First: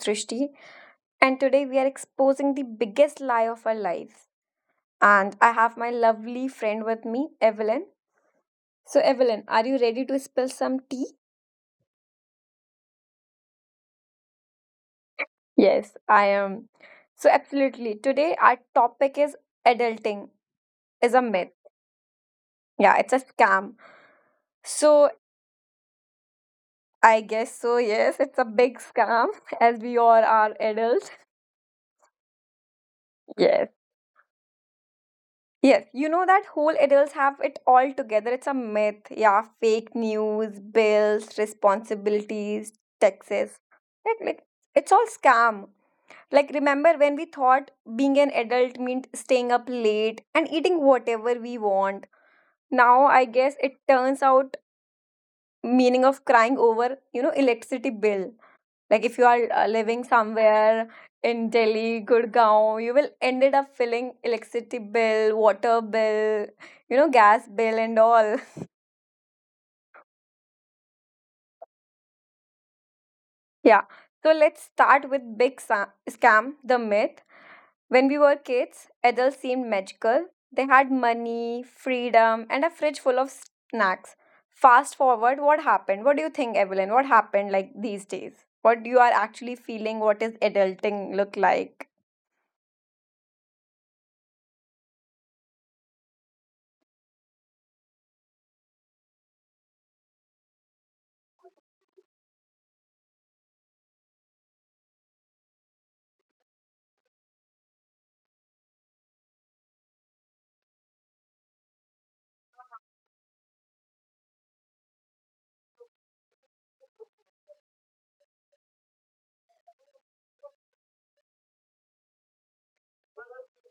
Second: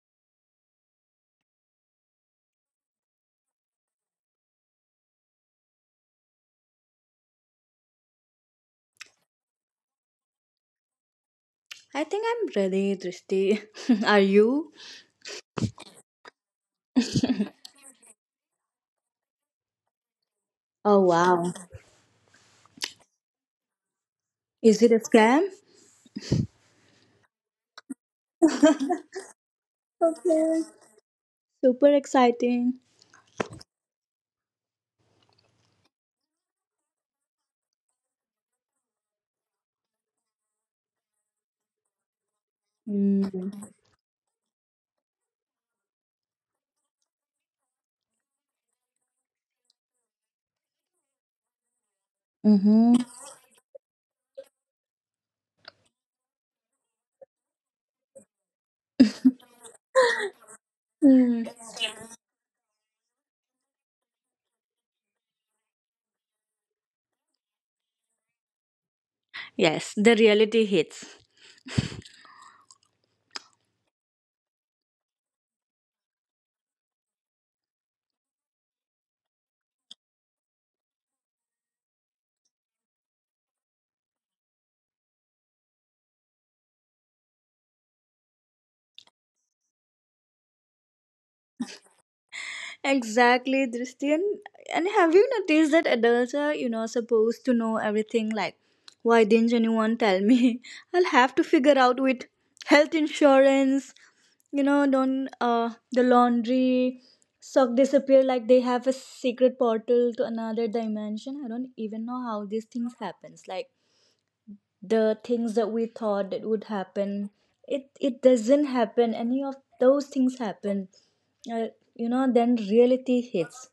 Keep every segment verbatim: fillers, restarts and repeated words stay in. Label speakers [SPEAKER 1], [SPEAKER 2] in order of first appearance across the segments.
[SPEAKER 1] Drishti, and today we are exposing the biggest lie of our lives. And I have my lovely friend with me, Evelyn. So, Evelyn, are you ready to spill some tea?
[SPEAKER 2] I think I'm ready, Drishti. Are you?
[SPEAKER 1] Yes, I am. So, absolutely. Today, our topic is adulting
[SPEAKER 2] Oh
[SPEAKER 1] is a myth.
[SPEAKER 2] wow.
[SPEAKER 1] Yeah, it's a scam.
[SPEAKER 2] Is it a
[SPEAKER 1] So,
[SPEAKER 2] scam?
[SPEAKER 1] I guess so. Yes, it's a big scam as we all are
[SPEAKER 2] Okay.
[SPEAKER 1] adults.
[SPEAKER 2] Super exciting.
[SPEAKER 1] Yes. Yes, you know that whole adults have it all together. It's a myth. Yeah, fake news, bills, responsibilities,
[SPEAKER 2] Mm-hmm.
[SPEAKER 1] taxes. Like, like it's all scam. Like remember when we thought being an adult meant staying up late and eating whatever we want.
[SPEAKER 2] Mm.
[SPEAKER 1] Now I guess it turns out meaning of crying over, you know, electricity bill. Like if you are uh, living somewhere in Delhi, Gurgaon, you will ended up filling electricity bill, water bill, you know, gas bill and all.
[SPEAKER 2] Yes, the reality hits.
[SPEAKER 1] Yeah. So let's start with big sa- scam, the myth. When we were kids, adults seemed magical. They had money, freedom, and a fridge full of snacks. Fast forward, what happened? What do you think, Evelyn? What happened like these days? What you are actually feeling? What is adulting look like?
[SPEAKER 2] Exactly, Dristian. And have you noticed that adults are, you know, supposed to know everything? Like, why didn't anyone tell me? I'll have to figure out with health insurance, you know, don't uh, the laundry sock disappear like they have a secret portal to another dimension. I don't even know how these things happens. Like the things that we thought that would happen, it it doesn't happen, any of those things happen, uh, you know, then reality hits.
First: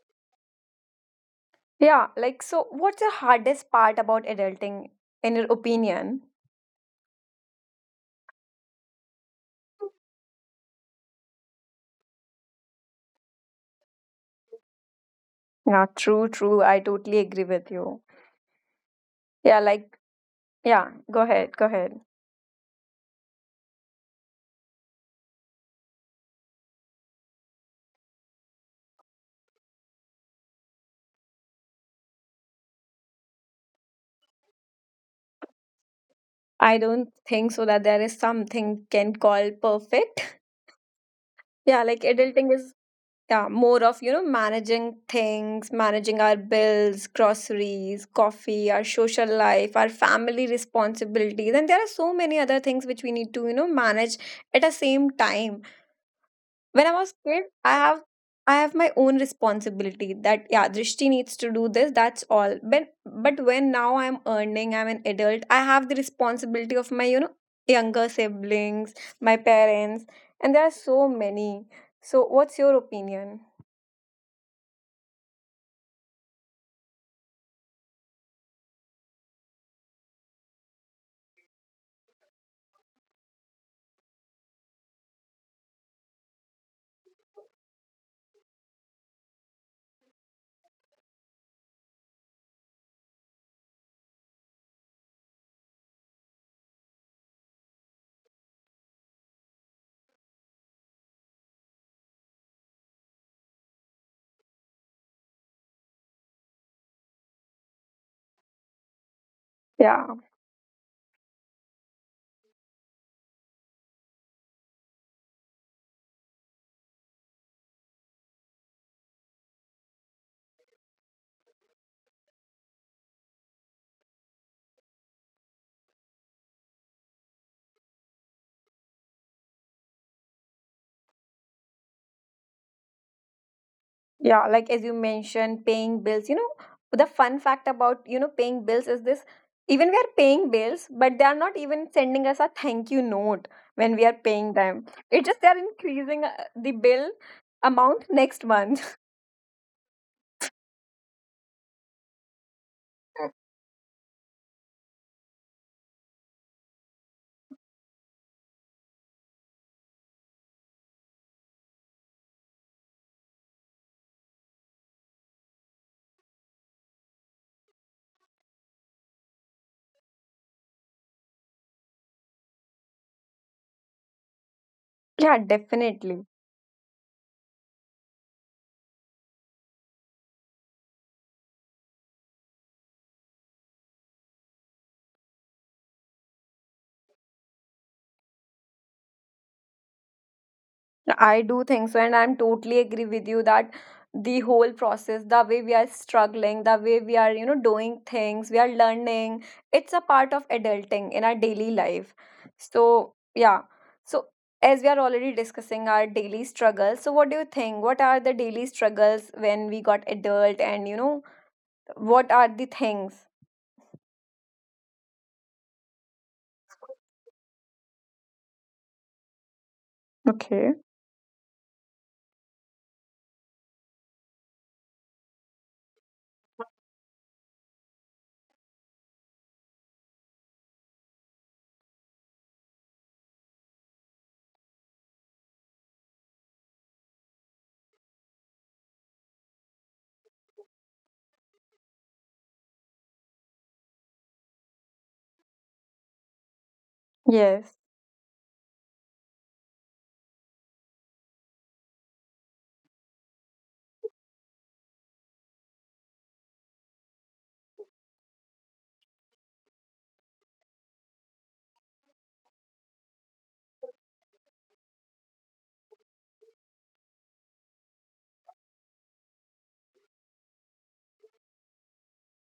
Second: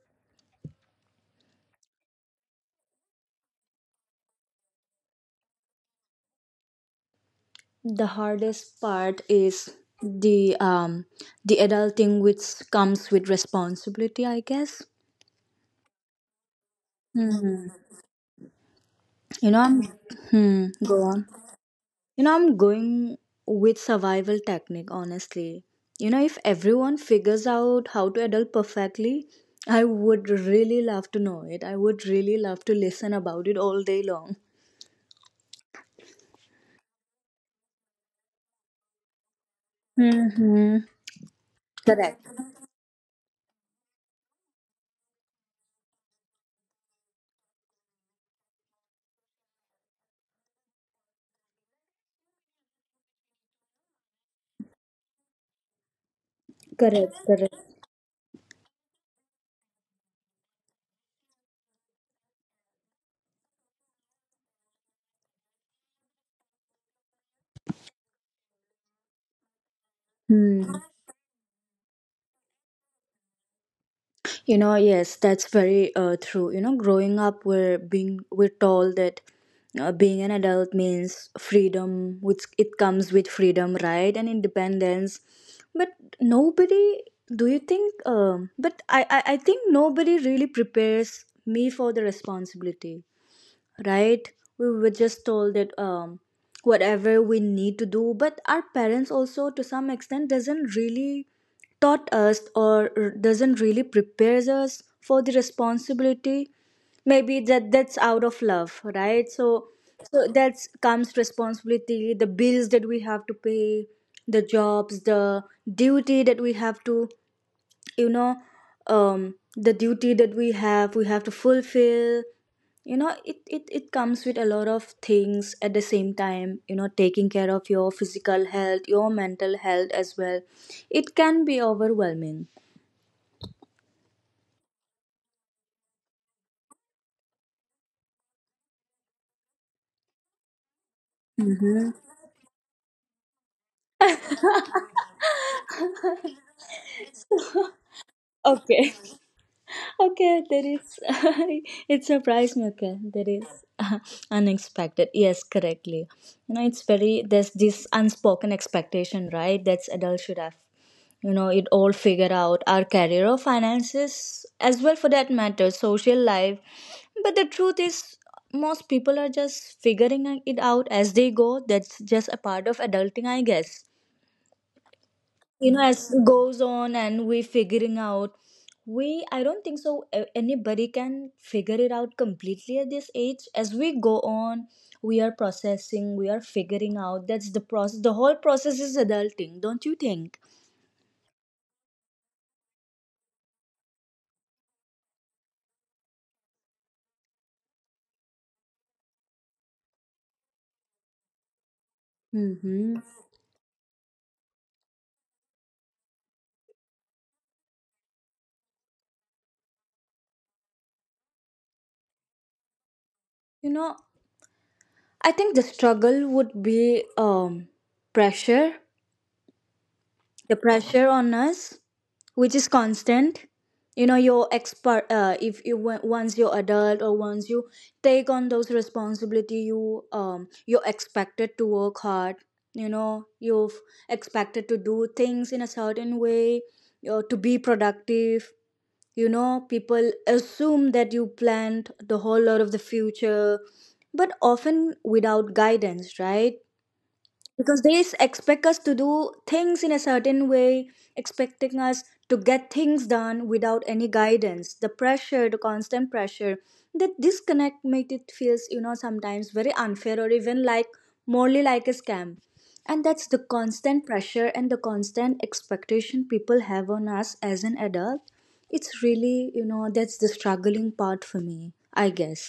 [SPEAKER 1] Yeah, like so what's the hardest part about adulting in your opinion?
[SPEAKER 2] The hardest part is the um the adulting which comes with responsibility, I guess.
[SPEAKER 1] Yeah, true, true. I totally agree
[SPEAKER 2] Hmm.
[SPEAKER 1] with you.
[SPEAKER 2] You
[SPEAKER 1] Yeah,
[SPEAKER 2] know, I'm,
[SPEAKER 1] like
[SPEAKER 2] hmm,
[SPEAKER 1] yeah,
[SPEAKER 2] go
[SPEAKER 1] go
[SPEAKER 2] on.
[SPEAKER 1] ahead, go ahead.
[SPEAKER 2] You know, I'm going with survival technique, honestly. You know, if everyone figures out how to adult perfectly, I would really love to know it. I would really love to listen about it all day long.
[SPEAKER 1] I don't think so that there is something can call perfect.
[SPEAKER 2] Mm-hmm.
[SPEAKER 1] Yeah, like
[SPEAKER 2] Correct.
[SPEAKER 1] adulting is yeah, more of, you know, managing things, managing our bills, groceries, coffee, our social life, our family responsibilities. And there are so many other things which we need to, you know, manage at the same time when I was
[SPEAKER 2] Correct.
[SPEAKER 1] kid,
[SPEAKER 2] Correct.
[SPEAKER 1] I have I have my own responsibility that yeah, Drishti needs to do this, that's all. But but when now I'm earning, I'm an adult, I have the responsibility of my, you know, younger siblings, my parents, and there are
[SPEAKER 2] Hmm.
[SPEAKER 1] so many. So what's your opinion?
[SPEAKER 2] You know, yes, that's very uh, true. You know, growing up, we're being we're told that uh, being an adult means freedom, which it comes with freedom, right, and independence. But nobody, do you think? Um, but I, I, I think nobody really prepares me for the responsibility, right? We were just told that um whatever we need to do, but our parents also to some extent doesn't really taught us, or doesn't really prepares us for the responsibility. Maybe that that's out of love, right? So
[SPEAKER 1] Yeah.
[SPEAKER 2] so that's comes responsibility, the bills that we have to pay, the jobs, the duty that we have to, you know, um the duty that we have we have to fulfill. You know, it, it it comes with a lot of things at the same time. You know, taking care of your physical health, your mental health as well, it can be overwhelming.
[SPEAKER 1] Yeah, like as you mentioned, paying bills. You know, the fun fact about, you know, paying bills is this even we are paying bills, but they are not even sending us a thank you note when we are paying them. It's just they're increasing uh, the bill amount next
[SPEAKER 2] Okay.
[SPEAKER 1] month.
[SPEAKER 2] Okay, that is it surprised me. Okay, that is unexpected, yes, correctly. You know, it's very, there's this unspoken expectation, right, that's adults should have, you know, it all figure out, our career or finances as well, for that matter, social life. But the truth is, most people are just figuring it out as they go. That's just a part of adulting, I guess.
[SPEAKER 1] Yeah,
[SPEAKER 2] You know, as it
[SPEAKER 1] definitely.
[SPEAKER 2] goes on and we figuring out, we, I don't think so a- anybody can figure it out completely at this age. As we go on, we are processing, we are figuring out. That's the process. The whole process is adulting, don't you think?
[SPEAKER 1] I do think so, and I'm totally agree with you that the whole process, the way we are struggling, the way we are, you know, doing things, we are learning, it's a part of adulting in our daily life.
[SPEAKER 2] Mm-hmm.
[SPEAKER 1] So, yeah. So, as we are already discussing our daily struggles, so what do you think? What are the daily struggles when we got adult, and you know, what are the things?
[SPEAKER 2] You know, I think the struggle would be um, pressure, the
[SPEAKER 1] Okay.
[SPEAKER 2] pressure on us, which is constant. You know, your expert. Uh, if you wa- once you're adult, or once you take on those responsibility, you um, you're expected to work hard. You know, you're expected to do things in a certain way, or to be productive. You know, people assume that you planned the whole lot of the future, but often without guidance, right?
[SPEAKER 1] Yes.
[SPEAKER 2] Because they s- expect us to do things in a certain way, expecting us to get things done without any guidance. The pressure, the constant pressure, that disconnect make it feels, you know, sometimes very unfair, or even like morally like a scam. And that's the constant pressure and the constant expectation people have on us as an adult. It's really, you know, that's the struggling part for me, I guess.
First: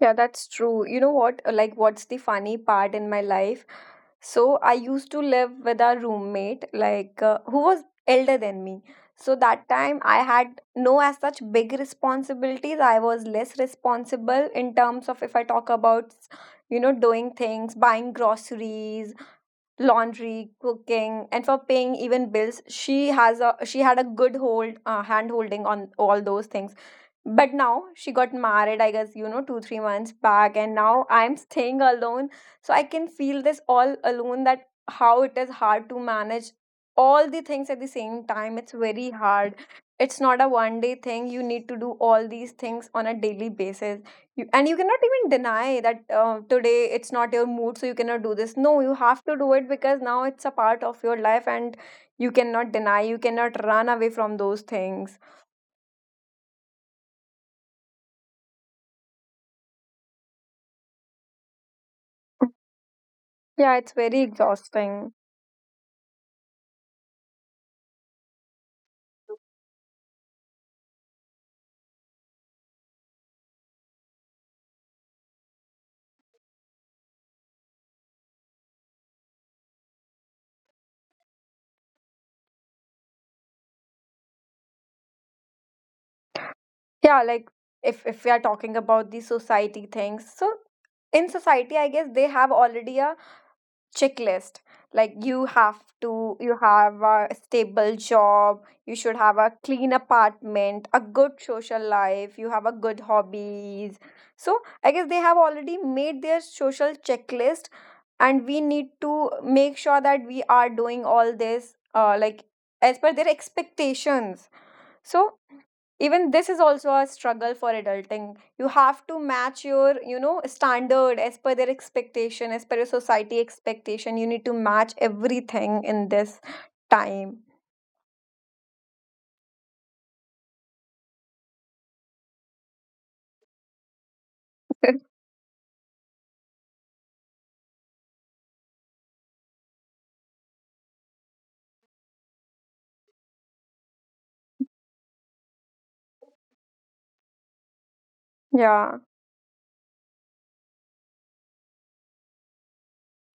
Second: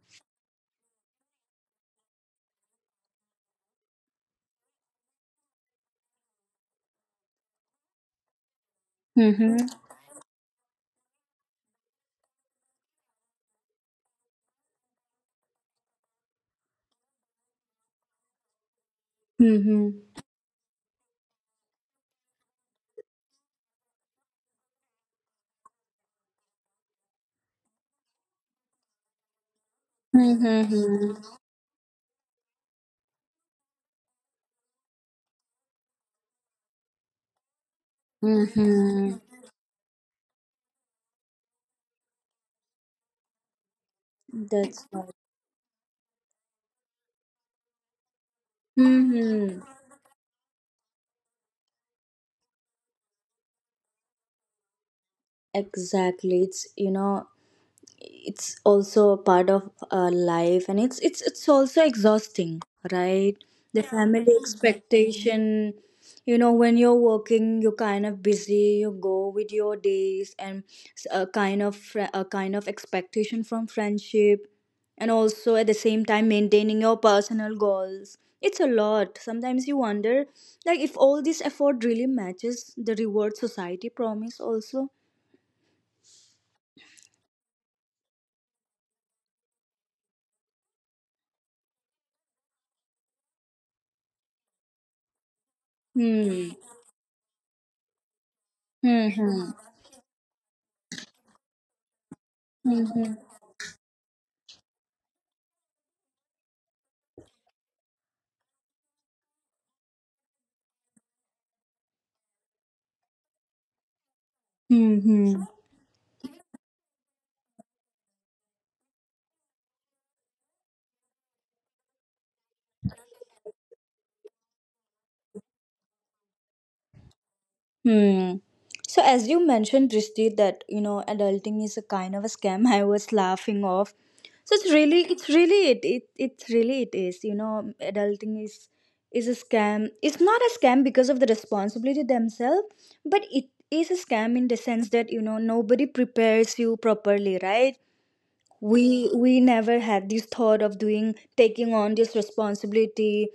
[SPEAKER 1] Yeah, that's true. You know what? Like, what's the funny part in my life? So I used to live with a roommate, like uh, who was elder than me. So
[SPEAKER 2] Mm-hmm.
[SPEAKER 1] that time I had no as such big responsibilities. I was less responsible in terms of if I talk about, you know, doing things, buying groceries,
[SPEAKER 2] Mm-hmm.
[SPEAKER 1] laundry, cooking, and for paying even bills. She has a she had a good hold uh, hand holding on all those things, but now she got married, I guess, you know, two three months back, and now
[SPEAKER 2] Mm-hmm.
[SPEAKER 1] I'm staying alone. So I can feel this all alone that how it is hard to manage all the things at the same time. It's very
[SPEAKER 2] Mm-hmm.
[SPEAKER 1] hard. It's not a one day thing. You need to do all these things on a daily basis, you, and you
[SPEAKER 2] That's
[SPEAKER 1] cannot
[SPEAKER 2] right.
[SPEAKER 1] even deny that uh, today it's not your mood, so you cannot do this. No, you have to do
[SPEAKER 2] Mm-hmm.
[SPEAKER 1] it because now it's a part of your life, and you cannot deny, you cannot run away from those things.
[SPEAKER 2] Exactly. It's, you know, it's also a part of our life, and it's it's it's also exhausting, right?
[SPEAKER 1] Yeah,
[SPEAKER 2] The yeah,
[SPEAKER 1] it's very
[SPEAKER 2] family
[SPEAKER 1] exhausting.
[SPEAKER 2] expectation. You know, when you're working, you're kind of busy, you go with your days, and s- a kind of fr- a kind of expectation from friendship, and also at the same time maintaining your personal goals, it's a lot. Sometimes you wonder, like, if all this effort really matches the reward society promise also.
[SPEAKER 1] Yeah, like if if we are talking about the society things, so in society, I guess they have already a checklist. Like you have to,
[SPEAKER 2] Hmm.
[SPEAKER 1] you have a stable job, you should have a
[SPEAKER 2] Hmm.
[SPEAKER 1] clean apartment, a good social life, you have a good
[SPEAKER 2] Hmm.
[SPEAKER 1] hobbies. So I guess they have already made their social checklist, and we need to make sure that we are doing all this, uh, like as per their expectations. So
[SPEAKER 2] Mm-hmm.
[SPEAKER 1] even this is also a struggle for adulting. You have to match your, you know, standard as per their expectation, as per your society expectation. You need to match everything in this time.
[SPEAKER 2] Hmm. So as you mentioned, Drishti, that you know, adulting is a kind of a scam. I was laughing off. So it's really, it's really, it, it it's really it is. You know, adulting is is a scam. It's not a scam because of the responsibility themselves, but it is a scam in the sense that you know, nobody prepares you properly, right?
[SPEAKER 1] Yeah.
[SPEAKER 2] We we never had this thought of doing taking on this responsibility,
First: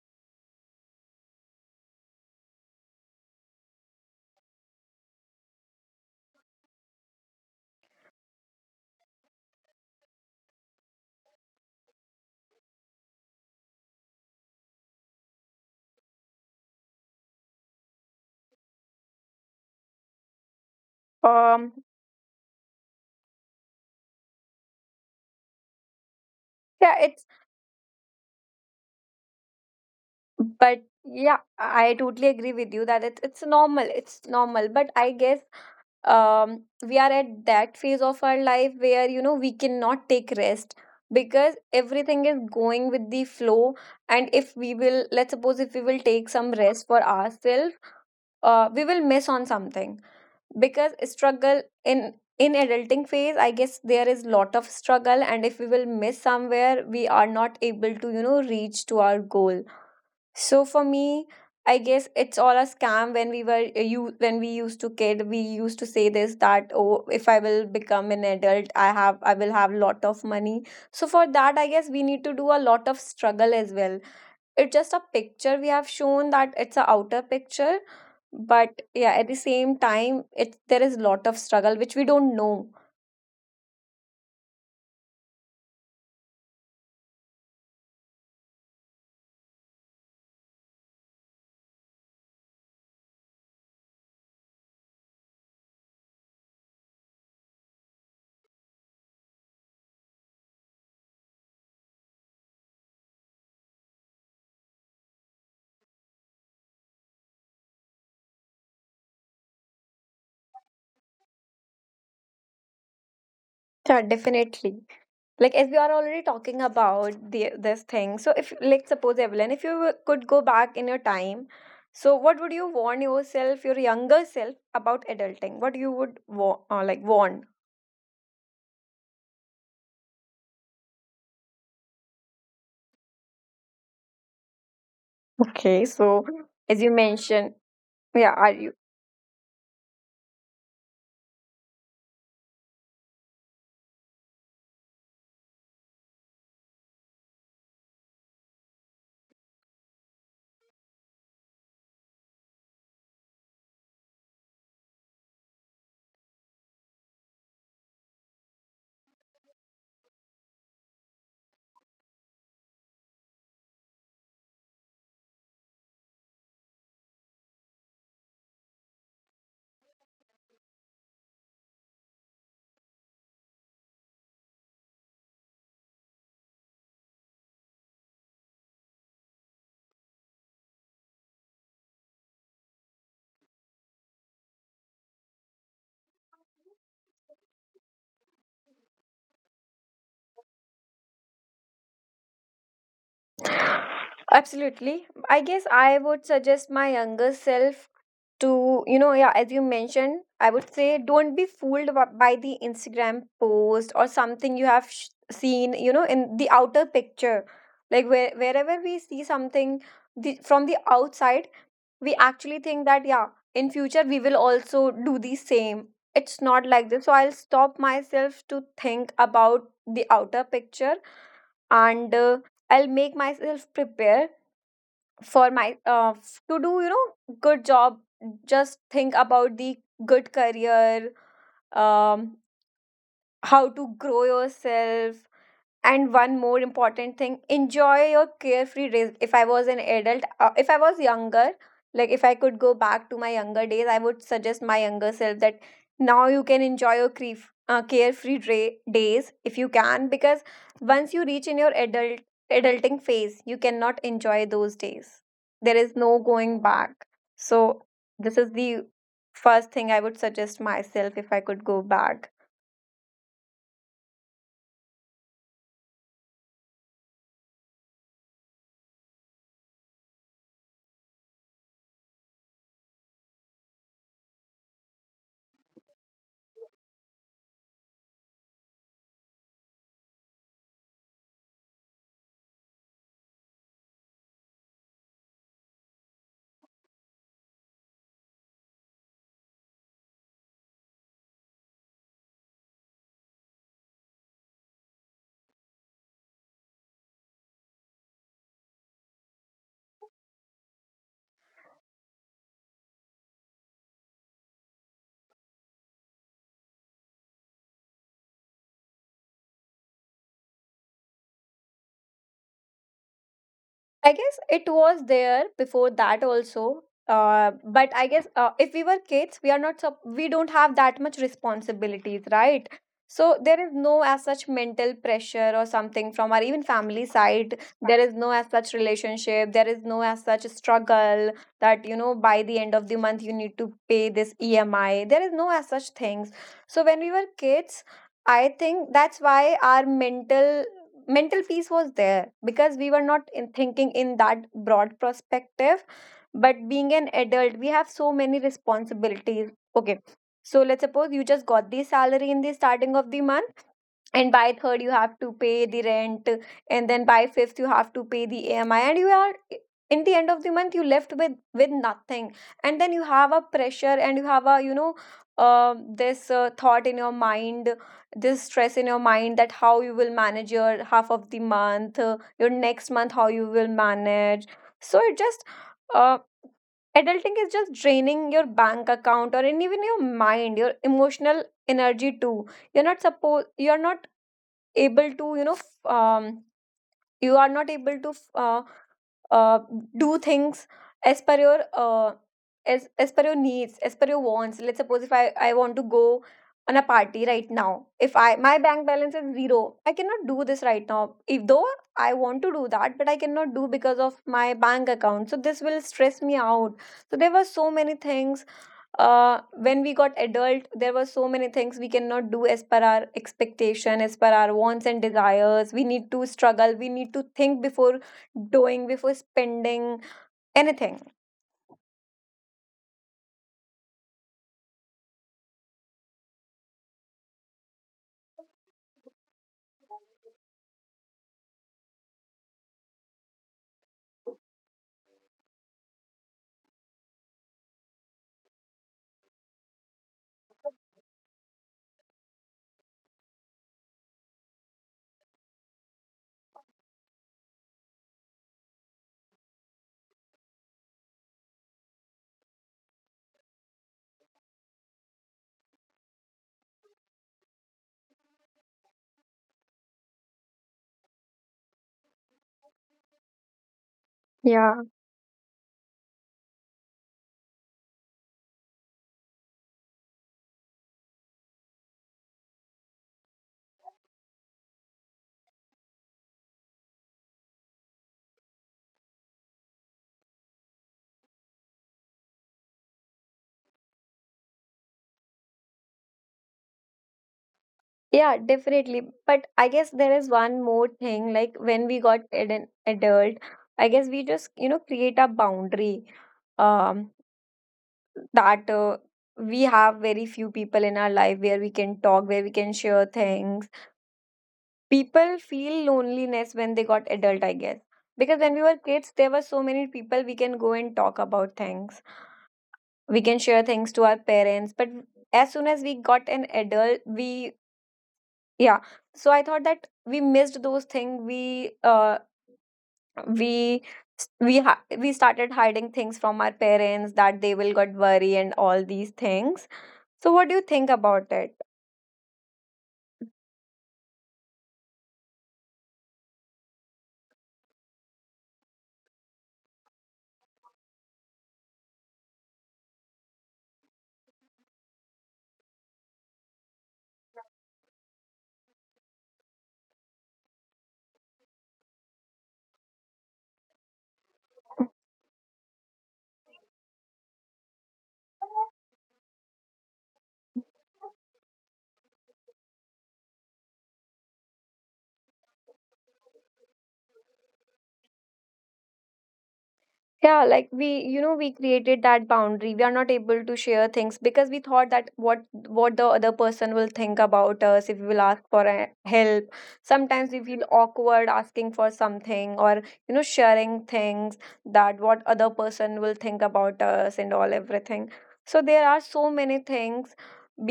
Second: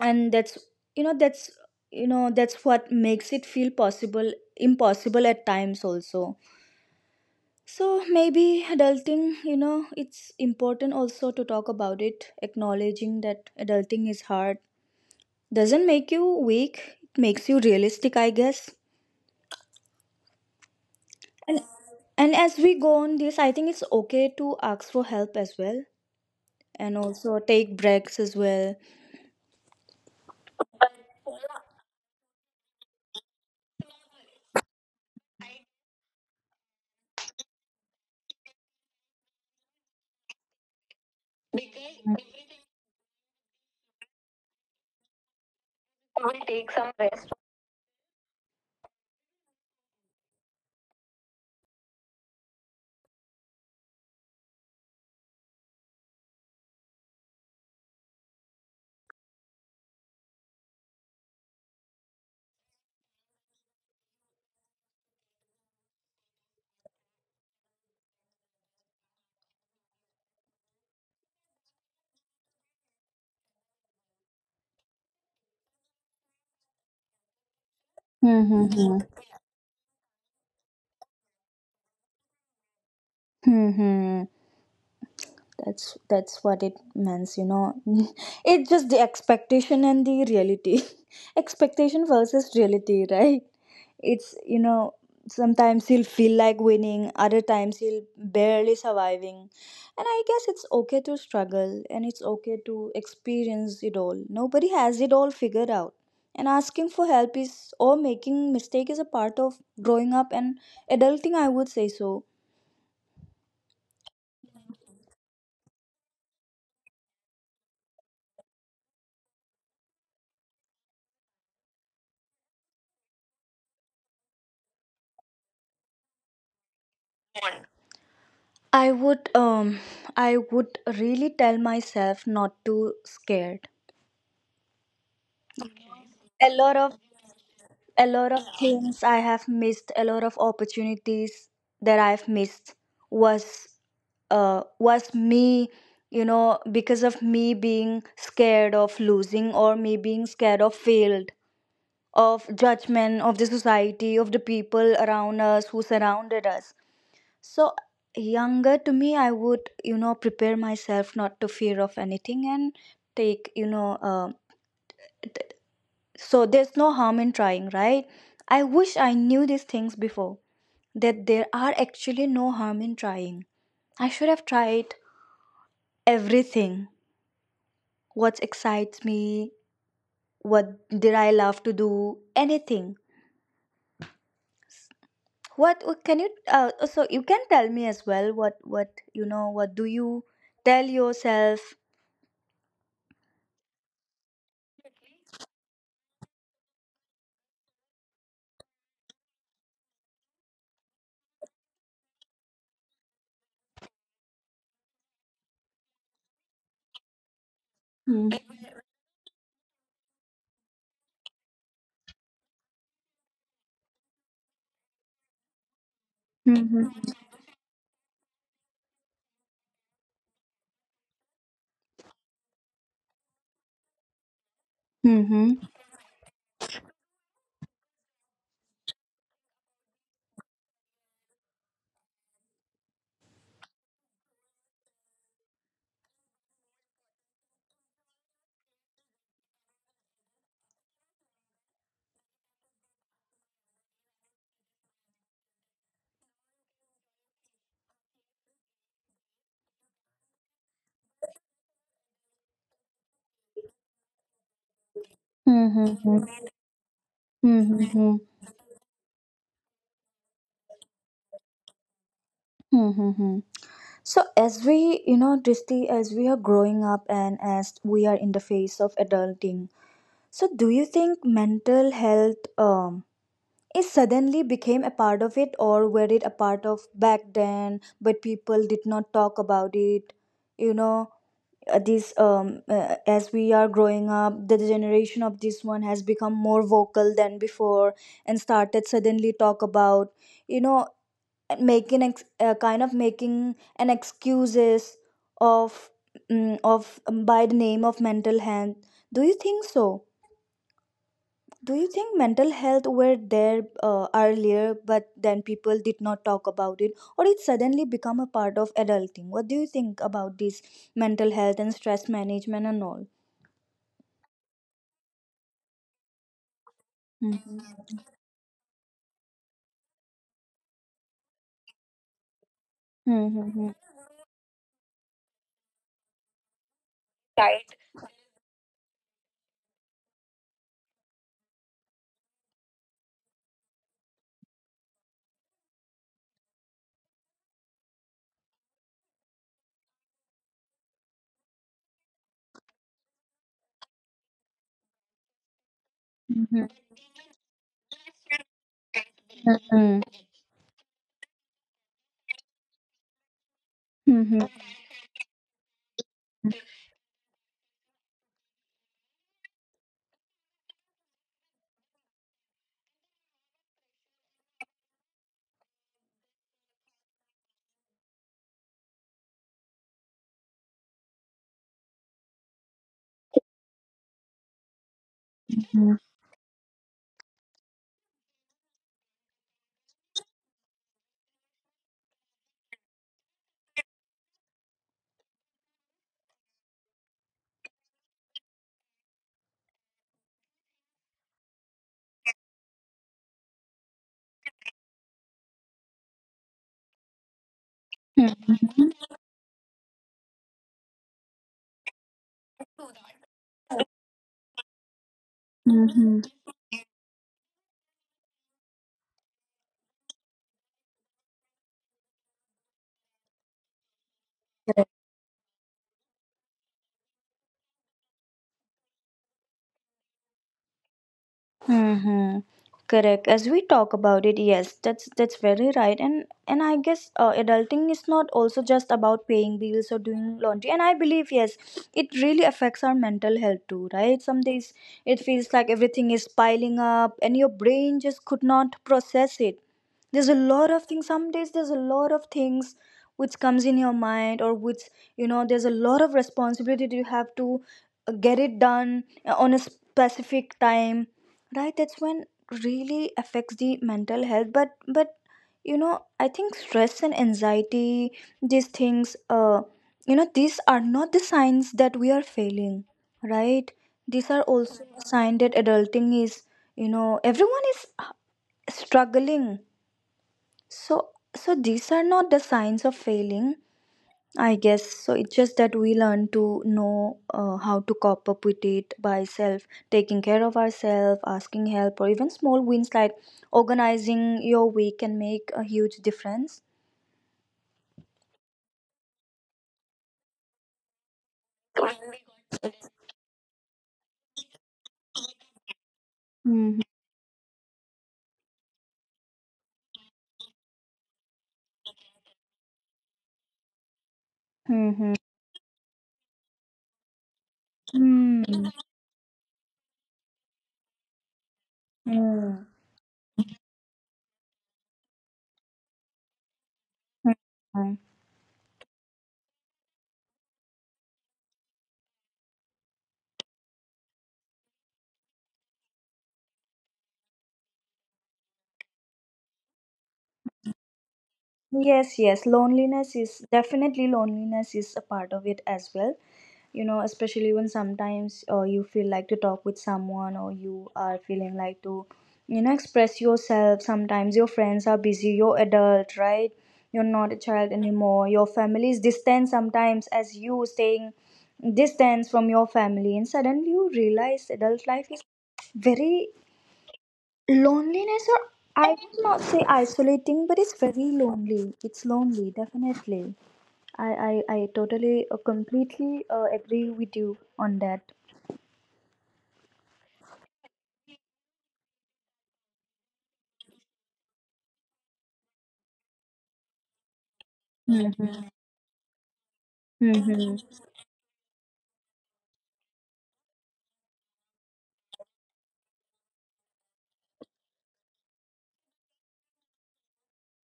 [SPEAKER 2] and that's, you know, that's, you know, that's what makes it feel possible, impossible at times also. So maybe adulting, you know, it's important also to talk about it, acknowledging that adulting is hard doesn't make you weak, it makes you realistic, I guess. and
[SPEAKER 1] Um,
[SPEAKER 2] and as we go on this, I think it's okay to ask for help as well,
[SPEAKER 1] yeah,
[SPEAKER 2] and
[SPEAKER 1] it's
[SPEAKER 2] also take breaks as well.
[SPEAKER 1] but yeah, I totally agree with you that it's it's normal, it's normal, but I guess um, we are at that phase of our life where you know we cannot take rest because everything is going with the flow, and if we will, let's suppose if we will take some rest for ourselves, uh, we will miss on something because struggle in in adulting phase, I guess, there is lot of struggle, and if we will miss somewhere we are not able to, you know, reach to our goal. So for me, I guess it's all a scam. When we were uh, you when we used to kid, we used to say this that oh, if I will become an adult, I have I will have lot of money. So for that, I guess we need to do a lot of struggle as well. It's just a picture we have shown that it's a outer picture, but
[SPEAKER 2] Mm-hmm.
[SPEAKER 1] yeah, at the same time, it there is lot of struggle which we don't know.
[SPEAKER 2] Hmm, that's that's what it means, you know. It's just the expectation and the reality. Expectation versus reality, right? It's, you know, sometimes he'll feel like winning, other times he'll barely surviving. And I guess it's okay to struggle, and it's okay to experience it all. Nobody has it all figured out, and asking for help is, or making mistake is, a part of growing up and adulting, I would say so.
[SPEAKER 1] Yeah, definitely. Like as we are already talking about the this thing, so if like suppose Evelyn, if you could go back in your time, so what would you warn yourself, your younger self, about adulting, what you would wa- uh, like warn.
[SPEAKER 2] I would um I would really tell myself not to scared.
[SPEAKER 1] Okay, so
[SPEAKER 2] A lot
[SPEAKER 1] as you
[SPEAKER 2] of,
[SPEAKER 1] mentioned,
[SPEAKER 2] a
[SPEAKER 1] yeah,
[SPEAKER 2] lot of
[SPEAKER 1] are you,
[SPEAKER 2] things I have missed, a lot of opportunities that I've missed was, uh was me, you know, because of me being scared of losing, or me being scared of failed, of judgment, of the society, of the people around us who surrounded us. So younger to me, I would, you know, prepare myself not to fear of anything and take, you know. Uh, so there's no harm in trying, right? I wish I knew these things before, that there are actually no harm in trying. I should have tried everything. What excites me? What did I love to do? Anything. What what can you? Uh, oh, so you can tell me as well. What what you know? What do you tell yourself?
[SPEAKER 1] absolutely, I guess I would suggest my younger self to, you know, yeah, as you mentioned, I would say, don't be fooled wa- by the Instagram post or something you have sh- seen, you know, in the outer picture, like where, wherever we see something, the, from the outside we actually think that yeah in future we will also do the same. It's not like this,
[SPEAKER 2] Mm-hmm.
[SPEAKER 1] so I'll stop myself to think about the outer picture. And uh, I'll make myself prepare for
[SPEAKER 2] Mm-hmm.
[SPEAKER 1] my uh, f- to do, you know, good job. Just think about the good career. Um, how to grow yourself. And one more important thing, enjoy your carefree days. If I was an adult, uh, if I was younger, like if I could go back to my younger days, I would suggest my younger self that now you can enjoy your cref- uh, carefree dra- days if you can, because once you reach in your adult adulting phase, you cannot enjoy those days. There is no
[SPEAKER 2] Mm-hmm.
[SPEAKER 1] going back. So
[SPEAKER 2] Mm-hmm.
[SPEAKER 1] this is the first thing I would suggest myself if I could go back.
[SPEAKER 2] Mm-hmm. So as we, you know, Drishti, as we are growing up and as we are in the phase of adulting, so do you think mental health um it suddenly became a part of it, or were it a part of back then but people did not talk about it? You know, uh, this um uh, as we are growing up, the generation of this one has become more vocal than before, and started suddenly talk about, you know, and making ex- uh, kind of making an excuses of, mm, of um, by the name of mental health. Do you think so? Do you think mental health were there uh, earlier but then people did not talk about it, or it suddenly become a part of adulting? What do you think about this, mental health and stress management and all?
[SPEAKER 1] I guess it was there before that also. Uh,
[SPEAKER 2] Mhm.
[SPEAKER 1] but I guess uh, if we were kids, we are not sup- we don't have that much responsibilities, right? So there is
[SPEAKER 2] Mhm.
[SPEAKER 1] no as such mental pressure or something from our even family side. There is no as such relationship. There is no as such struggle that you know by the end of the month you need to pay this E M I. There is no as such things. So when we were kids, I think that's why our mental mental peace was there because we were not in thinking in that broad perspective.
[SPEAKER 2] Mhm.
[SPEAKER 1] But being an adult, we have so many responsibilities.
[SPEAKER 2] Mhm.
[SPEAKER 1] Okay, so let's suppose you just got the salary in the starting of the month and
[SPEAKER 2] Mhm.
[SPEAKER 1] by third you have to pay the rent and then by fifth you have to pay the ami and you are in the end of the month you left with with nothing. And then you have a pressure and you have a you know uh, this uh, thought in your mind, this stress in your mind that how you will manage your half of the month, uh, your next month how you will manage. So it just
[SPEAKER 2] Mhm.
[SPEAKER 1] uh, adulting is just draining your bank account or, and even your mind, your emotional energy too. You're not supposed, you're not able to you know f- um, you are not able to f- uh, uh, do things as per your uh, as, as per your needs, as per your wants. Let's suppose if I, I want to go on a party right now. If
[SPEAKER 2] Mhm.
[SPEAKER 1] I my bank
[SPEAKER 2] Mhm.
[SPEAKER 1] balance is zero I cannot do this right now. If though I want to do that but I cannot do because of my bank account, so this will
[SPEAKER 2] Mhm.
[SPEAKER 1] stress me out. So there were so many things. Uh, when we got adult there were so many things we cannot do as per our expectation, as per our wants and desires. We need to struggle, we need to think before doing, before spending anything.
[SPEAKER 2] Mm-hmm. Correct. As we talk about it, yes, that's that's very right. And and I guess uh, adulting is not also just about paying bills or doing laundry. And I believe, yes, it really affects our mental health too, right? Some days it feels like everything is piling up, and your brain just could not process it. There's a lot of things. Some days there's a lot of things which comes in your mind, or which, you know, there's a lot of responsibility that you have to uh, get it done uh, on a specific time, right? That's when really affects the mental health. but but you know, I think stress and anxiety, these things, uh you know, these are not the signs that we are failing, right? These are
[SPEAKER 1] Yeah.
[SPEAKER 2] also a sign that adulting is, you know, everyone is uh, struggling. So so these are not the signs of failing, I guess so. It's just that we learn to know uh, how to cope up with it by self, taking care of ourselves, asking help, or even small wins like organizing your week can make a huge difference.
[SPEAKER 1] Yeah, definitely. But I guess there is one more thing, like when we got ad- an adult I guess we just you know create a boundary,
[SPEAKER 2] Mm-hmm.
[SPEAKER 1] um that uh, we have very few people in our life where we can talk, where we can share things.
[SPEAKER 2] Mm-hmm.
[SPEAKER 1] People feel loneliness when they got adult, I guess. Because when we
[SPEAKER 2] Mm-hmm.
[SPEAKER 1] were kids, there were so many people we can go and talk about things. We can share things to our parents. But as soon as we got an adult, we
[SPEAKER 2] Mm-hmm.
[SPEAKER 1] yeah. So I thought that we missed those things. We uh we we ha- we started hiding things from our parents that they will got worry and all these things. So what do you think about it?
[SPEAKER 2] Yes, yes. Loneliness is definitely, loneliness is a part of it as well. You know, especially when sometimes uh, you feel like to talk with someone, or you are feeling like to, you know, express yourself, sometimes your friends are busy. You're adult, right? You're not a child anymore. Your family is distant sometimes, as you staying distance from your family, and suddenly you realize adult life is very loneliness, or I would not say isolating, but it's very lonely. It's lonely, definitely. i i, I totally uh, completely uh, agree with you on that.
[SPEAKER 1] Yeah, like we, you know, we created that boundary. We are not able to share things because we thought that what what the other person will think about us if we will ask
[SPEAKER 2] Mm-hmm.
[SPEAKER 1] for uh, help. Sometimes we feel
[SPEAKER 2] Mm-hmm.
[SPEAKER 1] awkward asking for something or, you know, sharing things, that what other person will think about us and all everything. So there are so many things.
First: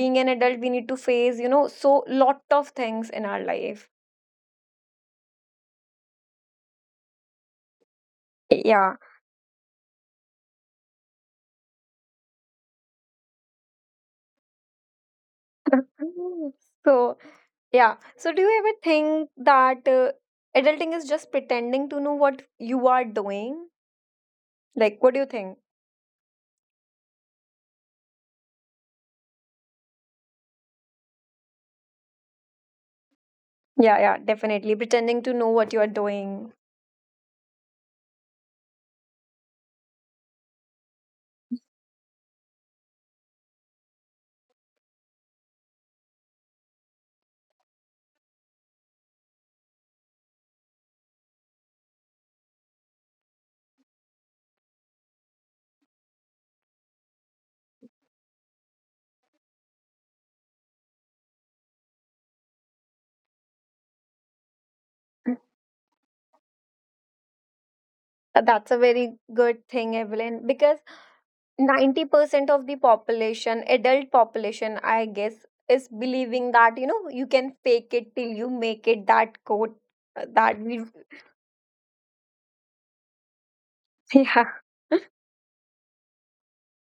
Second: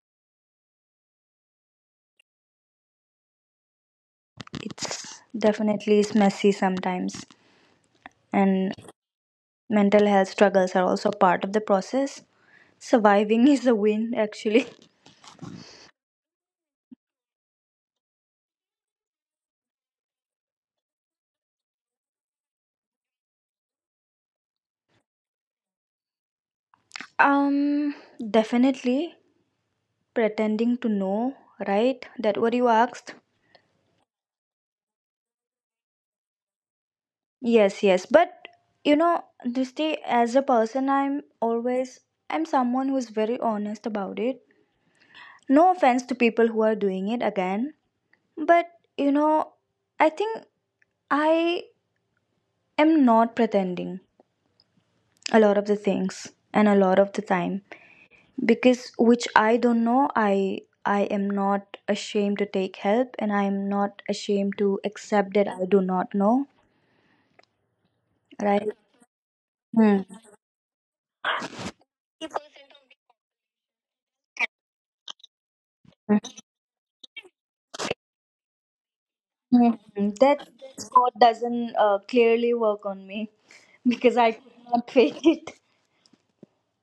[SPEAKER 1] Being an adult, we need to face, you know, so lot of things in our life.
[SPEAKER 2] It's definitely is messy sometimes, and
[SPEAKER 1] Yeah.
[SPEAKER 2] mental health struggles are also part of the process. Surviving is a win, actually.
[SPEAKER 1] So yeah. So, do you ever think that uh, adulting is just pretending to know what you are doing? Like, what do you think?
[SPEAKER 2] Um, definitely pretending to know, right? That what you asked.
[SPEAKER 1] Yeah, yeah, definitely. Pretending to know what you are doing.
[SPEAKER 2] Yes, yes, but you know, Drishti, as a person, I'm always I'm someone who's very honest about it. No offense to people who are doing it again, but you know, I think I am not pretending a lot of the things and a lot of the time because which I don't know I I am not ashamed to take help and I am not ashamed to accept that I do not know,
[SPEAKER 1] Uh,
[SPEAKER 2] right.
[SPEAKER 1] That's a very good thing,
[SPEAKER 2] Hmm.
[SPEAKER 1] Evelyn, because ninety percent of the population, adult population, I guess, is believing that, you know, you can fake it till you make it, that quote,
[SPEAKER 2] Hmm.
[SPEAKER 1] uh,
[SPEAKER 2] That
[SPEAKER 1] that we,
[SPEAKER 2] spot doesn't uh, clearly work on me because I
[SPEAKER 1] yeah.
[SPEAKER 2] could not fake it.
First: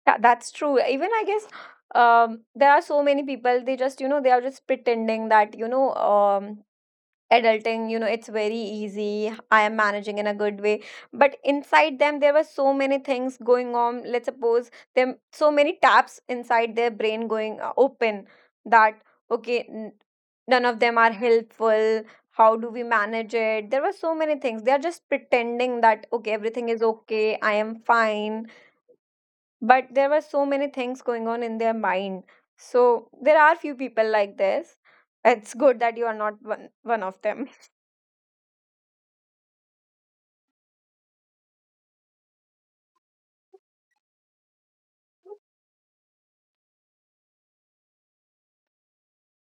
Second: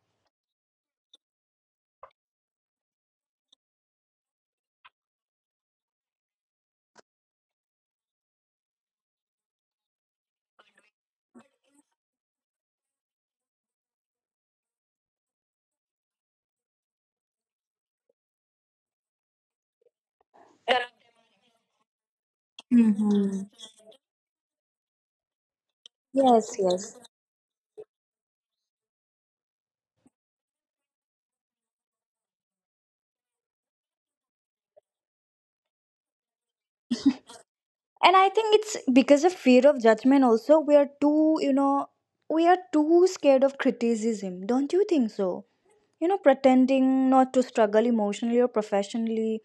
[SPEAKER 1] Yeah, that's true. Even I guess um, there are so many people, they just, you know, they are just pretending that, you know, um, adulting, you know, it's very easy. I am managing in a good way. But inside them, there were so many things going on. Let's suppose them so many taps inside their brain going uh, open, that, okay, n- none of them are helpful. How do we manage
[SPEAKER 2] Hmm.
[SPEAKER 1] it? There were so many things. They are just pretending that, okay,
[SPEAKER 2] Yes,
[SPEAKER 1] everything is
[SPEAKER 2] yes.
[SPEAKER 1] okay. I am fine, but there were so many things going on in their mind. So there are few people like this. It's good that you are not one, one of them.
[SPEAKER 2] And I think it's because of fear of judgment also we are too, you know, we are too scared of criticism. Don't you think so? You know, pretending not to struggle emotionally or professionally,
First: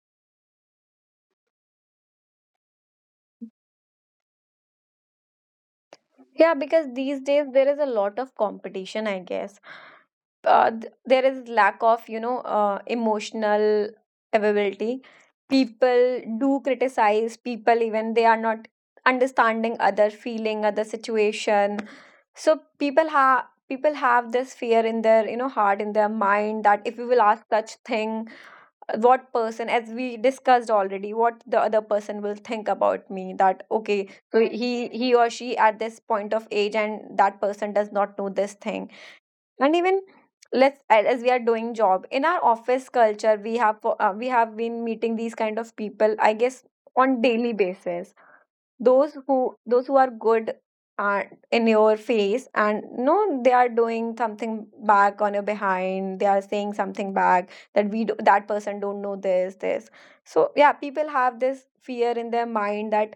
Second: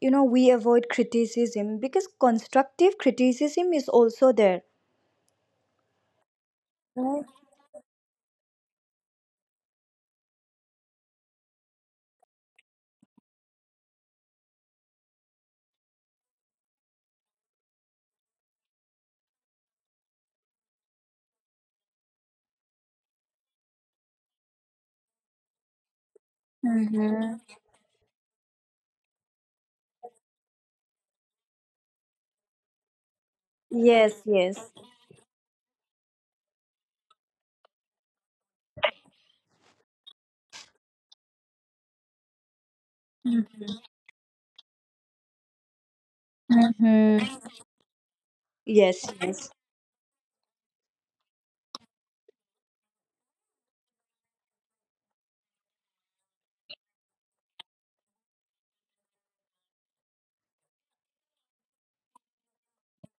[SPEAKER 2] you know, we avoid criticism because constructive criticism is also there,
[SPEAKER 1] Yeah, because these
[SPEAKER 2] right.
[SPEAKER 1] days there is a lot of competition I guess. Uh, th- there is lack of you know uh, emotional availability. People do criticize people even they are not understanding other feeling, other situation. So people have people have this fear in their you know heart, in their mind that if we will
[SPEAKER 2] Mm-hmm.
[SPEAKER 1] ask such thing, uh, what person, as we discussed already, what the other person will think about me, that okay
[SPEAKER 2] Yes,
[SPEAKER 1] so
[SPEAKER 2] yes.
[SPEAKER 1] he he or she at this point of age and that person does not know this thing. And even, let's as we are doing job in our office culture we have uh, we have been meeting these kind of people I guess
[SPEAKER 2] Mm-hmm.
[SPEAKER 1] on daily basis.
[SPEAKER 2] Yes,
[SPEAKER 1] those
[SPEAKER 2] yes.
[SPEAKER 1] who those who are good are in your face, and no, they are doing something back on your behind, they are saying something back that we do, that person don't know this this. So yeah, people have this fear in their mind that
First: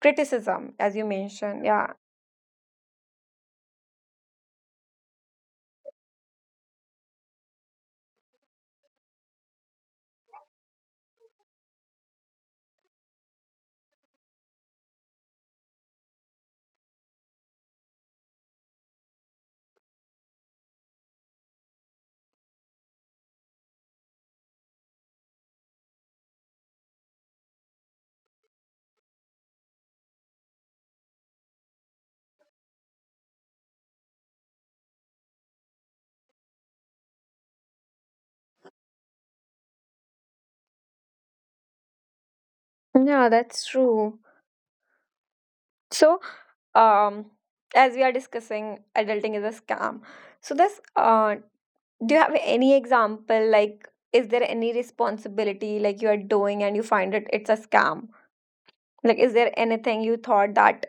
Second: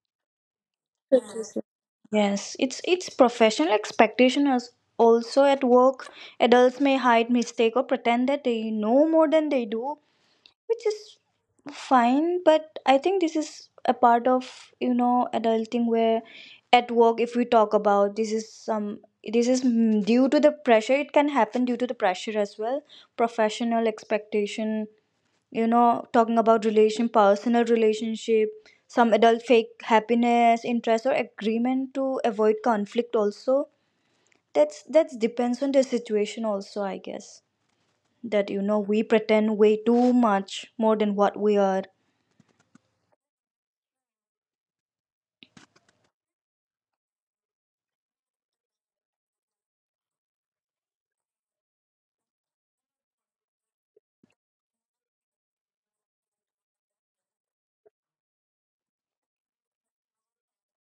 [SPEAKER 1] criticism, as you
[SPEAKER 2] Criticism.
[SPEAKER 1] mentioned, yeah.
[SPEAKER 2] Yes, it's it's professional expectation, as also at work adults may hide mistake or pretend that they know more than they do, which is fine, but I think this is a part of, you know, adulting where at work, if we talk about, this is some this is mm, due to the pressure it can happen, due to the pressure as well, professional expectation. You know, talking about relation, personal relationship, some adult fake happiness, interest or agreement to avoid conflict also. that's that's depends on the situation also, I guess, that, you know, we pretend way too much more than what we are.
[SPEAKER 1] Yeah, that's true. So. um as we are discussing adulting is a scam, so this uh do you have any example like is there any responsibility like you are doing and you find it it's a scam, like is there anything you thought that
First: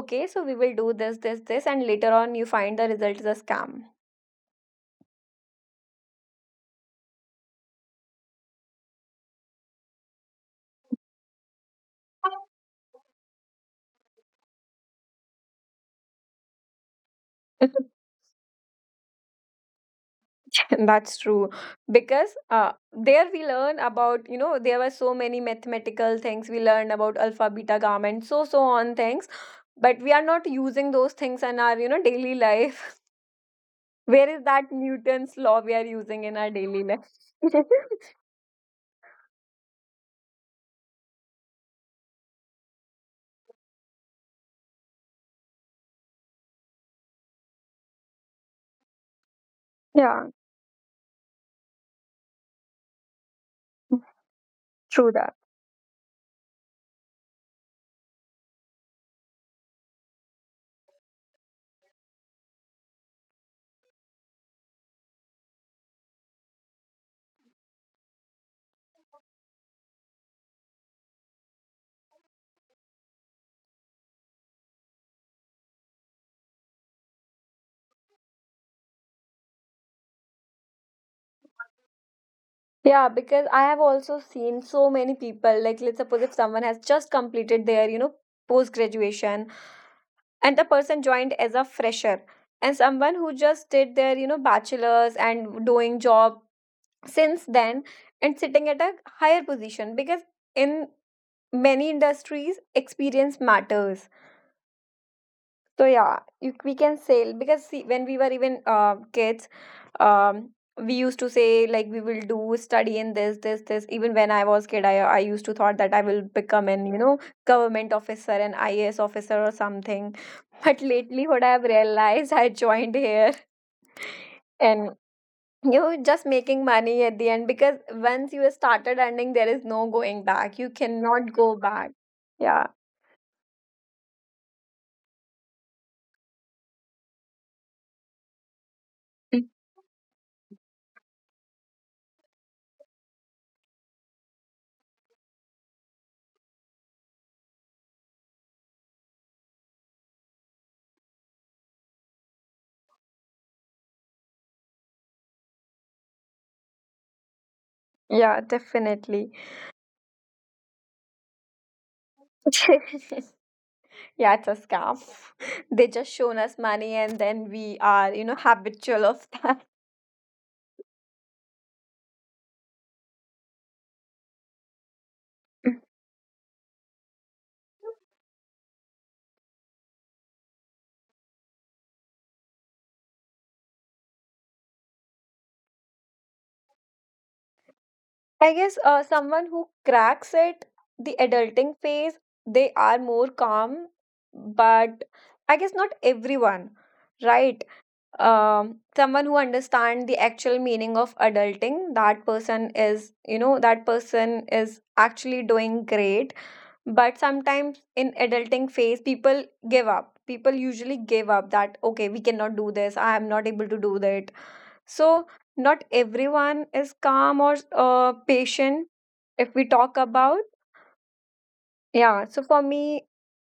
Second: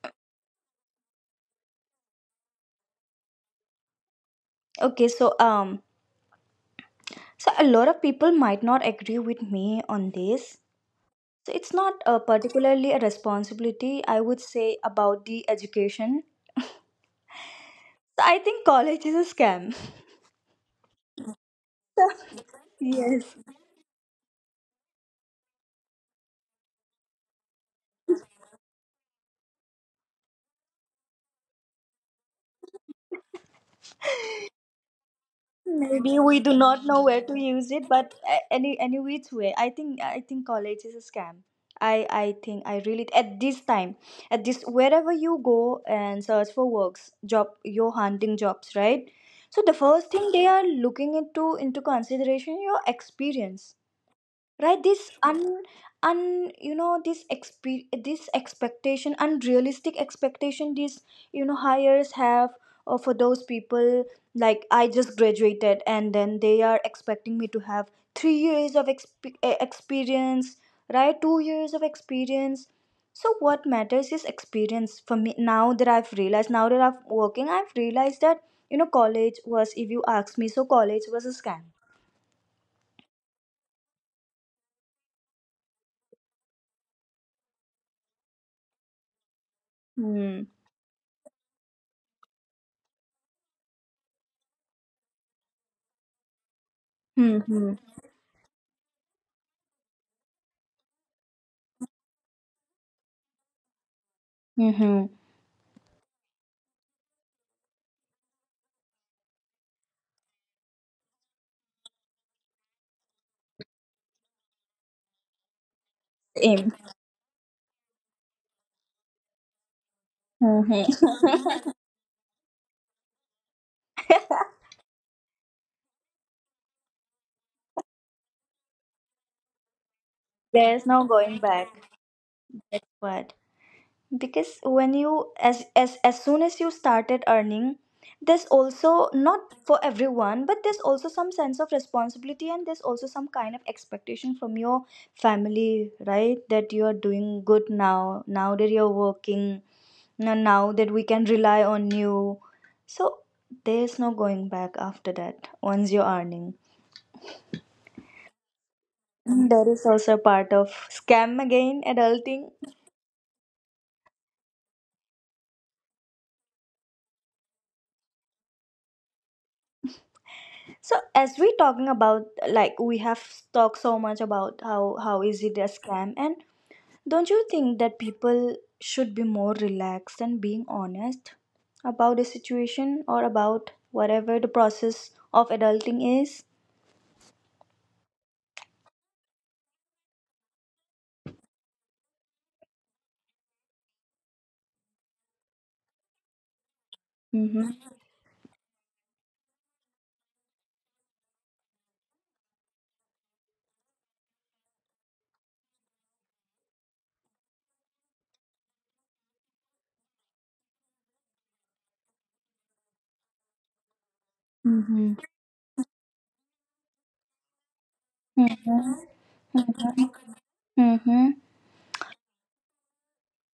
[SPEAKER 1] okay, so we will do this this this and later on you find the result is a scam.
[SPEAKER 2] Okay, so um, so a lot of people might not agree with me on this. So it's not uh, particularly a responsibility, I would say, about the education. So I think college is a scam.
[SPEAKER 1] That's true,
[SPEAKER 2] So,
[SPEAKER 1] because uh, there
[SPEAKER 2] yes.
[SPEAKER 1] we learn about you know there were so many mathematical things we learned about alpha, beta, gamma and so so on things, but we are not using those things in our you know daily life. Where is that Newton's law we are
[SPEAKER 2] Maybe
[SPEAKER 1] using in
[SPEAKER 2] we
[SPEAKER 1] our
[SPEAKER 2] do
[SPEAKER 1] daily
[SPEAKER 2] not
[SPEAKER 1] life?
[SPEAKER 2] know where to use it, but a- any any which way, I think I think college is a scam. I I think I really, at this time, at this, wherever you go and search for works job, you're hunting jobs, right. So the first
[SPEAKER 1] Yeah,
[SPEAKER 2] thing they are looking into into consideration, your experience, right. this
[SPEAKER 1] true that.
[SPEAKER 2] un un You know, this expe- this expectation, unrealistic expectation, these, you know, hires have uh, for those people, like I just graduated and then they are expecting me to have three years of exp- eh, experience, right, two years of experience. So what matters is experience for me. Now that I've realized, now that I'm working, I've realized that, you know, college was, if you ask me, so college was a scam.
[SPEAKER 1] Yeah, because I have also seen so many people, like let's suppose if someone has just completed their, you know, post graduation
[SPEAKER 2] Hmm.
[SPEAKER 1] and the person joined as a fresher, and someone who just did their you know bachelors and doing job
[SPEAKER 2] Hmm.
[SPEAKER 1] since
[SPEAKER 2] Hmm.
[SPEAKER 1] then and sitting at a higher position because in many industries experience matters.
[SPEAKER 2] Hmm.
[SPEAKER 1] So yeah, you, we can sail because see, when we were even uh, kids, um, we used to say like we will do study in this, this, this. Even when I was kid, I I used to thought that I will become
[SPEAKER 2] Aim.
[SPEAKER 1] an you know government officer, an I A S officer or something. But
[SPEAKER 2] Mhm.
[SPEAKER 1] lately, what I have realized, I joined here and you know, just making money at the end, because once you have started earning, there is no going back. You
[SPEAKER 2] There's no
[SPEAKER 1] cannot
[SPEAKER 2] going
[SPEAKER 1] go
[SPEAKER 2] back.
[SPEAKER 1] back. Yeah,
[SPEAKER 2] But because when you, as as as soon as you started earning, there's also not for everyone, but there's also some sense of responsibility and there's also some kind of expectation from your family, right? That you are doing good now, now that you're working, now now that we can rely on you. So there's no going back after that, once you're earning.
[SPEAKER 1] yeah, definitely.
[SPEAKER 2] That is also part of scam again, adulting.
[SPEAKER 1] Yeah, it's a scam. They just shown us money and then we are, you know, habitual of that.
[SPEAKER 2] So as we talking about, like, we have talked so much about how how is it a scam, and don't you think that people should be more relaxed and being honest about the situation or about whatever the process of adulting is?
[SPEAKER 1] I guess uh, someone who cracks it, the adulting phase, they are more calm, but I guess not everyone, right?
[SPEAKER 2] Mm-hmm.
[SPEAKER 1] Um, someone who understands the actual meaning of adulting, that person is you know, that person is actually doing great. But sometimes in adulting phase people give up, people usually give up, that okay we cannot do this, I am not able to do that.
[SPEAKER 2] Mm-hmm.
[SPEAKER 1] So not everyone is calm or uh, patient,
[SPEAKER 2] Mm-hmm.
[SPEAKER 1] if we talk about.
[SPEAKER 2] Mm-hmm.
[SPEAKER 1] Yeah, so for me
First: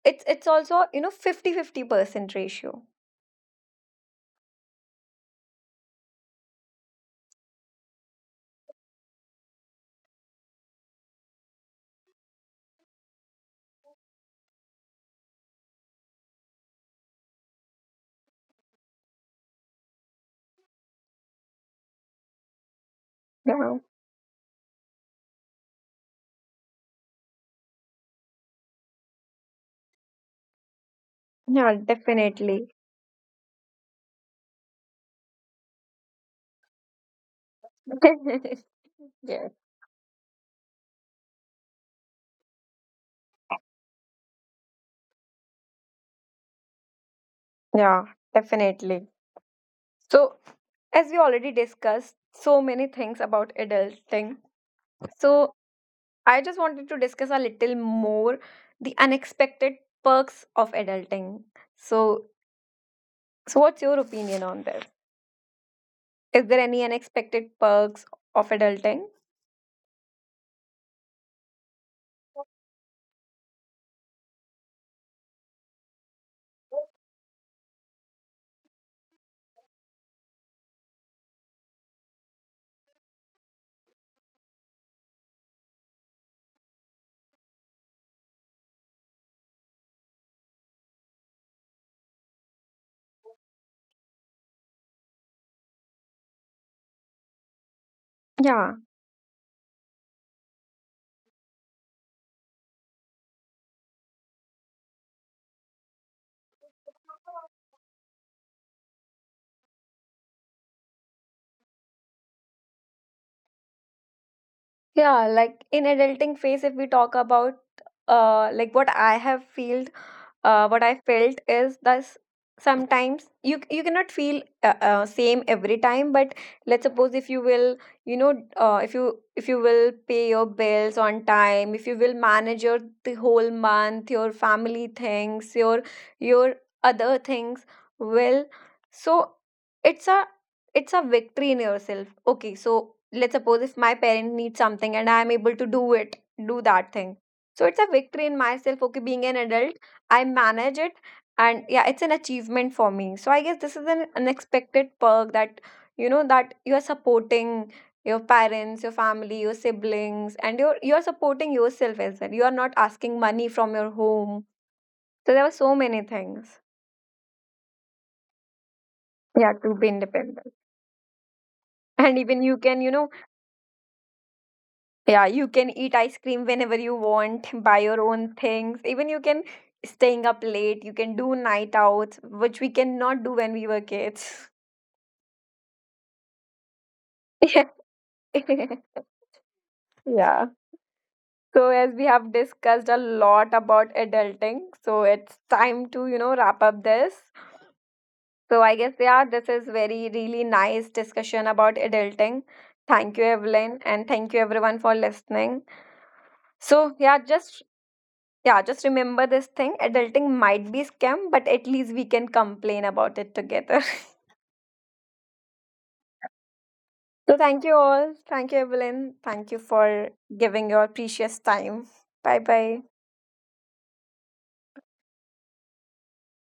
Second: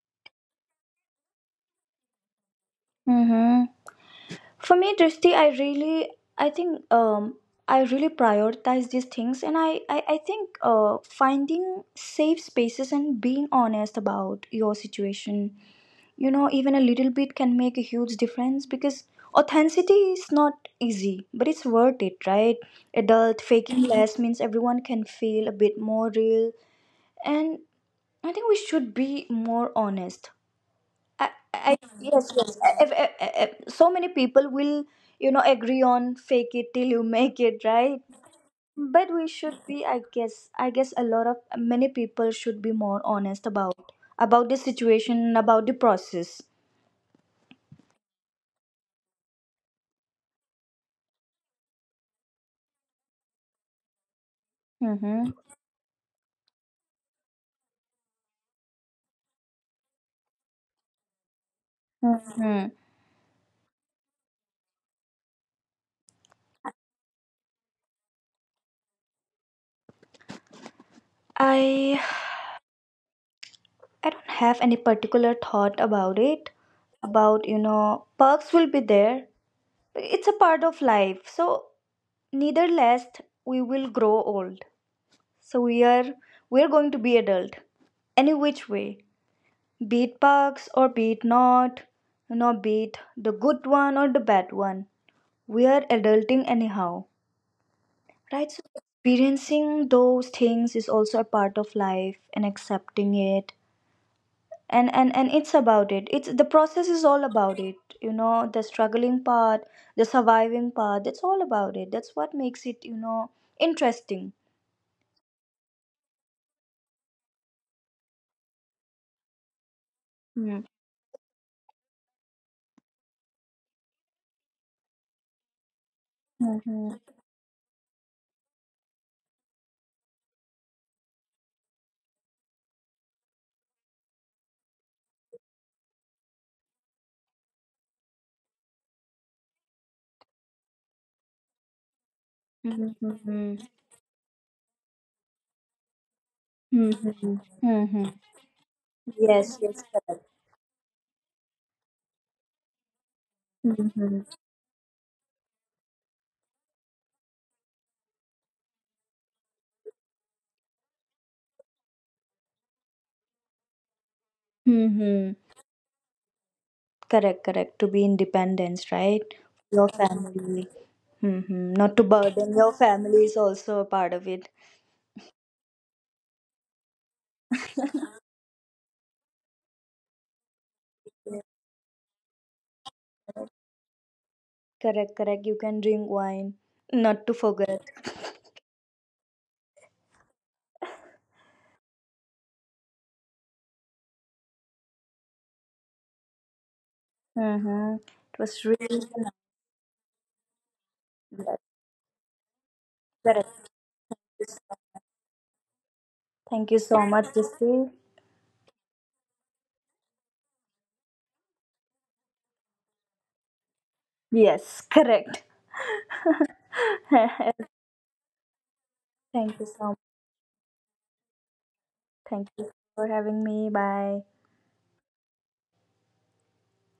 [SPEAKER 1] it's it's also you know fifty fifty percent ratio.
[SPEAKER 2] Mm-hmm. For me, Drishti, I really, I think, um, I really prioritize these things, and I, I, I think, uh, finding safe spaces and being honest about your situation, you know, even a little bit can make a huge difference, because authenticity is not easy, but it's worth it, right? Adult
[SPEAKER 1] Yeah.
[SPEAKER 2] faking, Mhm, less means everyone can feel a bit more real, and I think we should be more honest. I,
[SPEAKER 1] Yeah,
[SPEAKER 2] I yes yes
[SPEAKER 1] definitely.
[SPEAKER 2] if, if, if, so many people will, you know, agree on fake it till you make it, right, but we
[SPEAKER 1] Yes.
[SPEAKER 2] should be, i guess i guess a lot of many people should be more honest about about the situation, about the process.
[SPEAKER 1] Yeah, definitely. So, as we already discussed so many things about adulting,
[SPEAKER 2] Mm-hmm.
[SPEAKER 1] so I just wanted to discuss a little more, the unexpected perks of adulting. So,
[SPEAKER 2] Mm-hmm.
[SPEAKER 1] so what's your opinion on this? Is there any unexpected perks of adulting?
[SPEAKER 2] i i don't have any particular thought about it. About, you know, perks will be there, it's a part of life. So, neither less, we will grow old. So we are, we're going to be adult any which way, be it bugs or be it not, you know, be it the good one or the bad one. We are adulting anyhow, right? So
[SPEAKER 1] Yeah.
[SPEAKER 2] experiencing those things is also a part of life, and accepting it. And, and and it's about it, it's the process is all about it, you know, the struggling part, the surviving part, that's all about it, that's what makes it, you know, interesting.
[SPEAKER 1] Yeah, like in adulting phase, if we talk about uh like what I have felt, uh what I felt is that sometimes you you cannot feel uh, uh, same every time, but let's
[SPEAKER 2] Mm-hmm.
[SPEAKER 1] suppose if you will, you know, uh, if you if you will pay your bills on time, if you will manage your the whole month, your family things, your your other things well, so it's a it's a victory in yourself. Okay, so let's suppose if my parent needs something and I am able to do it, do that thing.
[SPEAKER 2] Mm-hmm.
[SPEAKER 1] So it's a
[SPEAKER 2] Mm-hmm.
[SPEAKER 1] victory in myself. Okay, being an
[SPEAKER 2] Yes,
[SPEAKER 1] adult,
[SPEAKER 2] yes, correct.
[SPEAKER 1] I manage it, and yeah, it's an achievement for me. So I guess this is an
[SPEAKER 2] Mm-hmm.
[SPEAKER 1] unexpected perk, that you know that you are supporting your parents, your family, your siblings, and you're you're supporting yourself as well. You are not asking money from your home.
[SPEAKER 2] Mm-hmm.
[SPEAKER 1] So there were so many things.
[SPEAKER 2] Correct, correct. To be independence, right?
[SPEAKER 1] Yeah, to
[SPEAKER 2] Your
[SPEAKER 1] be independent.
[SPEAKER 2] family. Mm-hmm. Not to
[SPEAKER 1] And even
[SPEAKER 2] burden
[SPEAKER 1] you
[SPEAKER 2] your
[SPEAKER 1] can, you know,
[SPEAKER 2] family is also a part of it.
[SPEAKER 1] yeah, you can eat ice cream whenever you want, buy your own things. Even you can staying up late, you can do night outs, which we cannot do when we were kids.
[SPEAKER 2] Correct, correct. You can drink wine. Not to
[SPEAKER 1] Yeah.
[SPEAKER 2] forget.
[SPEAKER 1] Yeah. So as we have discussed a lot about adulting, so it's time to, you know, wrap up this.
[SPEAKER 2] Mm-hmm. It
[SPEAKER 1] So
[SPEAKER 2] was
[SPEAKER 1] I guess
[SPEAKER 2] really
[SPEAKER 1] yeah, this is very really nice discussion
[SPEAKER 2] yes,
[SPEAKER 1] about adulting. Thank you,
[SPEAKER 2] correct.
[SPEAKER 1] Evelyn, and thank you everyone for listening.
[SPEAKER 2] Thank you
[SPEAKER 1] So
[SPEAKER 2] so
[SPEAKER 1] yeah,
[SPEAKER 2] much,
[SPEAKER 1] just
[SPEAKER 2] Jesse.
[SPEAKER 1] yeah, just remember this thing, adulting might be scam, but at least we can complain about it together.
[SPEAKER 2] Yes, correct. Thank
[SPEAKER 1] So, thank you all. Thank you, Evelyn. Thank
[SPEAKER 2] you
[SPEAKER 1] you
[SPEAKER 2] so much.
[SPEAKER 1] for giving your precious time. Bye
[SPEAKER 2] Thank you
[SPEAKER 1] bye.
[SPEAKER 2] for having me. Bye.